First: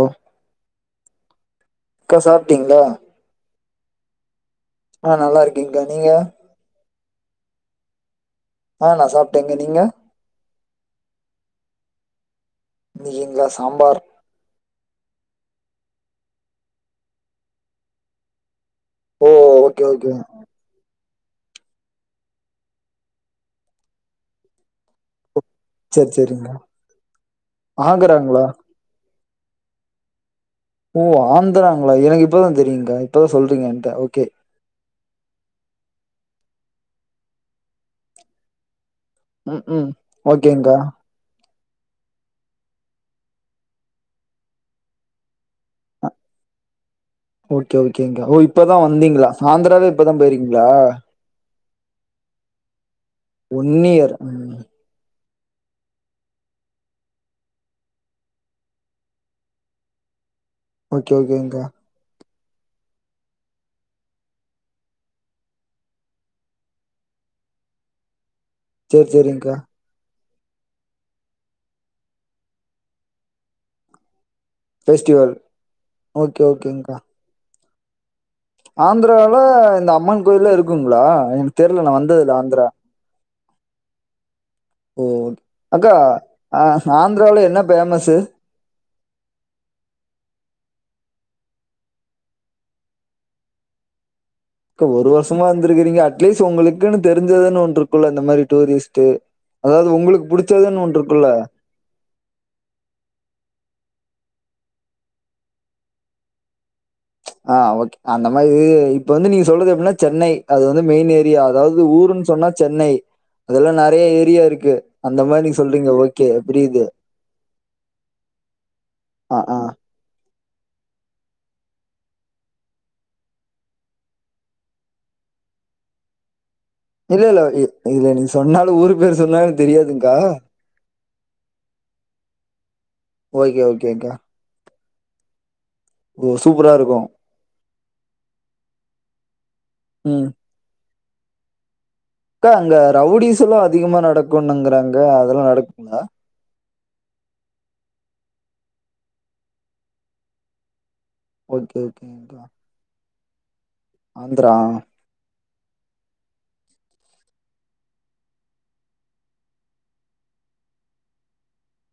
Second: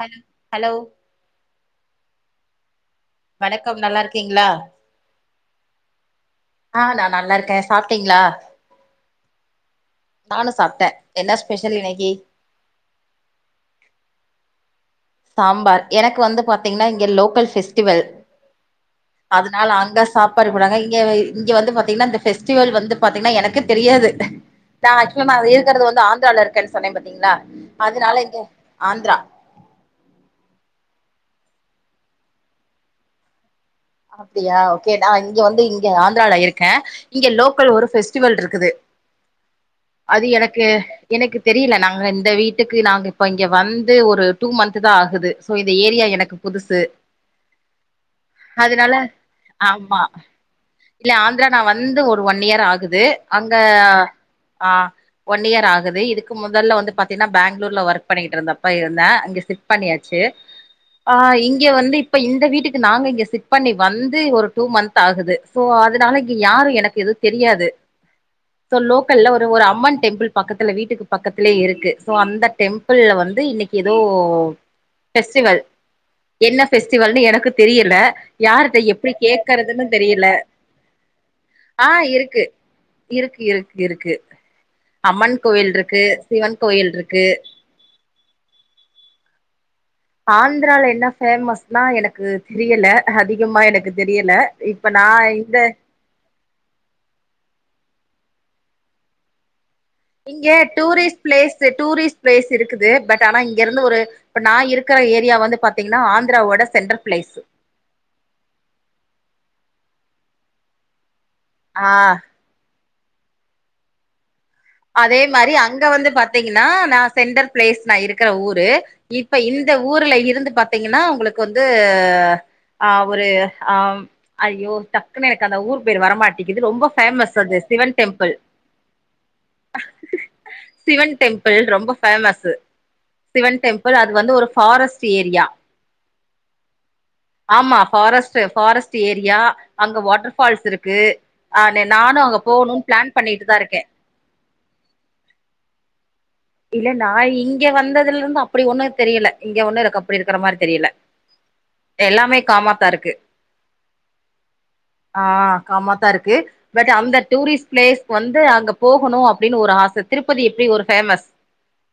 Hello hello அக்கா சாப்ட்டீங்ளா வணக்கம் நல்லாருக்கீங்ளா ஆ நல்லாக்கேங்கா நீங்க ஆ நா நல்லாருக்கே சாப்டீங்ளா ஆ நா சாப்டேங்க நீங்க நானு சாப்ட்ட என்ன ஸ்பெஷல் இன்னைக்கி இன்னிக்கீங்லா சாம்பார் சாம்பார் எனக்கு வந்து பாத்தீங்கன்னா இங்க லோக்கல் ஃபெஸ்டிவல் ஓ அதுனால ஓகே அங்க ஓகே சாப் பாடு போடாங்க இங்க இங்க வந்து பாத்தீங்கன்னா இந்த ஃபெஸ்டிவல் வந்து பாத்தீங்கன்னா எனக்கு தெரியாது நா ஆக்சுவலா நா இருக்கறது வந்து சரி ஆந்த்ரால சரிங்கா இருக்கேன் சொன்னே பாத்தீங்களா அதனால இங்க ஆகராங்களா ஆந்த்ரா ஓ ஆந்துராங்களா எனக்கு இப்பதா தெரியுங்கா இப்பதா சொல்றீங்க என்ட்ட ஓகே அப்டியா ஓகே நா இங்க வந்து இங்க ஆந்துரால இருக்கே இங்க லோக்கல் ஒரு ஃபெஸ்டிவல் இருக்குது ம் ம் அது எனக்கு ஓகேங்கா எனக்கு தெரியல நாங்க இந்த வீட்டுக்கு நாங்க இப்போ இங்க வந்து ஒரு டூ மந்த்து தா ஆகுது சோ இந்த ஏரியா எனக்கு புதுசு ஓகே ஓகேங்கா ஓ இப்பதா அதனால வந்தீங்களா ஆந்திராவே ஆமா இப்பதா போயிருக்கீங்களா இல்ல ஆந்துரா நா வந்து ஒரு ஒன் இயர் ஆகு து அங்க ஒன் இயர் ம் ஆ ஒன் இயர் ஆகுது இதுக்கு மொதல்ல வந்து பாத்தீங்கன்னா பேங்ளூர்ல ஒர்க் பண்ணிகிட்டிருந்தப்ப இருந்தே அங்க ஷிப் பண்ணியாச்சு ஓகே ஆ ஓகேங்கா இங்க வந்து இப்ப இந்த வீட்டுக்கு நாங்க இங்க ஷிப் பண்ணி வந்து ஒரு டூ மந்த் ஆகுது சோ அதனால இங்க யாரு எனக்கு எதுவு தெரியாது சோ சரி லோக்கல்ல ஒரு சரிங்கா ஒரு அம்மன் டெம்பிள் பக்கத்துல வீட்டுக்கு பக்கத்துலே இருக்கு சோ அந்த டெம்பிள்ல வந்து இன்னைக்கு எதோ ஃபெஸ்டிவல் ஓகே என்ன ஓகேங்கா ஃபெஸ்டிவல்னு எனக்கு தெரியல யார்ட்ட எப்டி ஆந்திரால கேக்குறதுன்னு இந்த அம்மன் தெரியல கோயில்லா இருக்குங்களா எனக்கு தெர்ல ஆ நா வந்ததில்ல இருக்கு ஆந்திரா இருக்கு இருக்கு இருக்கு ஓ அம்மன் கோயில் இருக்கு சிவன் கோயில் இருக்கு ஃபேமஸ்சு ஆந்துரால என்ன ஃபேமஸ்னா எனக்கு தெரியல அதிகமா எனக்கு தெரியல கா இப்ப நா ஒரு வருஷமா இந்த இர்ந்திருக்கீங்க அட் ட்லீஸ் உங்களுக்குன்னு தெரிஞ்சதுன்னு ஒன்றுக்குல்ல இந்த மாரி டூரிஸ்ட்டு அதாவ்து உங்களுக் புடிச்சதுன்னு ஒன்றுக்குல்ல செ டூரிஸ்ட் பிளேஸ் இருக்குது பட் ஆனா இங்க இருந்து ஒரு இப்ப நா இருக்குற ஏரியா வந்து பாத்தீங்கன்னா ஆந்துராவோட சென்டர் பிளேஸு ஆ ஓகே அந்த மாதி இப்ப வந்து நீங்க சொல்றது எப்டின்னா சென்னை அது வந்து மெயின் ஏரி யா அதாவ்து ஆ ஊருன்னு சொன்னா சென்னை அதுல்ல நெறைய ஏரியா இருக்கு அதே அந்த மாதிரி மாரி நீங்க அங்க சொல்றீங்க வந்து ஓகே பாத்தீங்கன்னா புரியுது நா சென்டர் பிளேஸ் நா இருக்குற ஊரு இப்ப ஆ ஆ இந்த ஊர்ல இருந்து பாத்தீங்கன்னா உங்களுக்கு வந்து ஆ ஒரு ஆ ஐயோ டக்குன்னு எனக்கு அந்த ஊர் பேர் வரமாட்டேக்குது ரொம்போ இல்ல இல்ல இ இல்ல நீ சொன்னாலு ஊரு பேரு சொன்னாலு சிவன் டெம்பிள் ரொம்ப ஃபேமஸ்ஸு சிவன் ஓகே டெம்பிள் அது ஓகேங்கா வந்து ஒரு ஃபாரஸ்ட்டு ஏரியா ஓ சூப்பரா இருக்கும் ஆமா ஃபாரஸ்ட்டு ஃபாரஸ்ட்டு ஏரியா அங்க ம் வாட்டர்ஃபால்ஸ் இருக்கு ஆனே நானோ கா அங்க ரவுடீஸ் எல்லா அதிகமா நடக்குணுங்குறாங்க அதெல்லா நடக்குங்களா இல்ல நா இங்க வந்ததுல இருந்து அப்டி ஒண்ணு தெரியல இங்க ஒண்ணோ எனக்கு அப்டி இருக்குற மாரி தெரில ஓகே, எல்லாமே ஓகேங்க்கா. காமாத்தா இருக்கு ஆந்திரா. ஆ காமா தா இருக்கு பட் அந்த டூரிஸ்ட் பிளேஸ் வந்து அங்க போகனோ அப் டின் ஒரு ஆச திருப்பதி எப்டி ஒரு ஃபேமஸ்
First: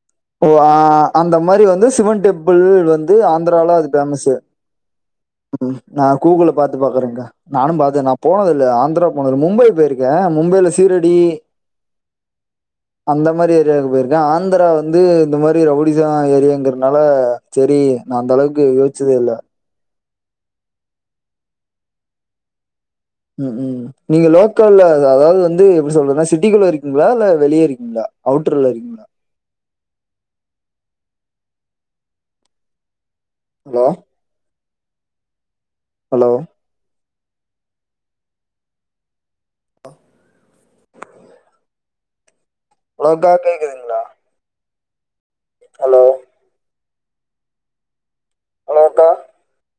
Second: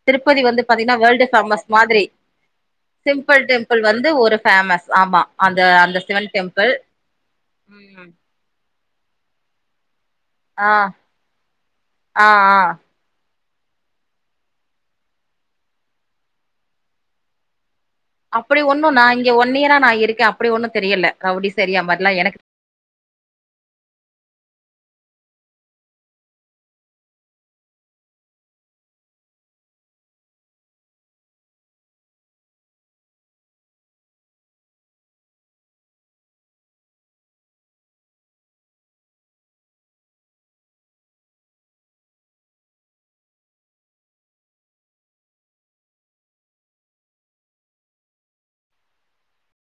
திருப்பதி ஓ வந்து ஆ பாத்தீங்கன்னா வேர்ல்டு அந்த மாரி ஃபேமஸ் வந்து மாதிரி சிவன் டெம்பிள் வந்து சிம்பிள் ஆந்துரால டெம்பிள் அது வந்து ஃபேமஸ்ஸு ஒரு ஃபேமஸ் ஆமா அந்த ம் அந்த நா சிவன் கூகுள டெம்பிள் பாத்து பாக்குறேங்க்கா நானு பாத்தே ம் நா போனதில்ல ஆந்த்ரா போனது மும்பை போயிருக்கே ஆ மும்பைல சீரடி ஆ ஆ அந்த மாரி ஏரியாக்கு போயிருக்கே ஆந்ரா வந்து இந்த மாரி ரவுடிசான ஏரியாங்கிறனால சரி நா அந்த அளவுக்கு யோச்சதே இல்ல அந்நியரா நா இருக்க அப்டி ஒண்ணு தெரியல ரவுடிஸ் ஏரியா மாரிலா எனக்கு ம் ம் நீங்க லோக்கல்ல அதாவது வந்து எப்படி சொல்றது நா சிட்டிக்குள்ள இருக்கிங்ளா இல்ல வெளிய இருக்கிங்ளா அவுட்டர்ல இருக்கிங்ளா ஹலோ ஹலோ அ ஹாலோ அக்கா கேக்குதுங்ளா ஹலோ ஹலோ அக்கா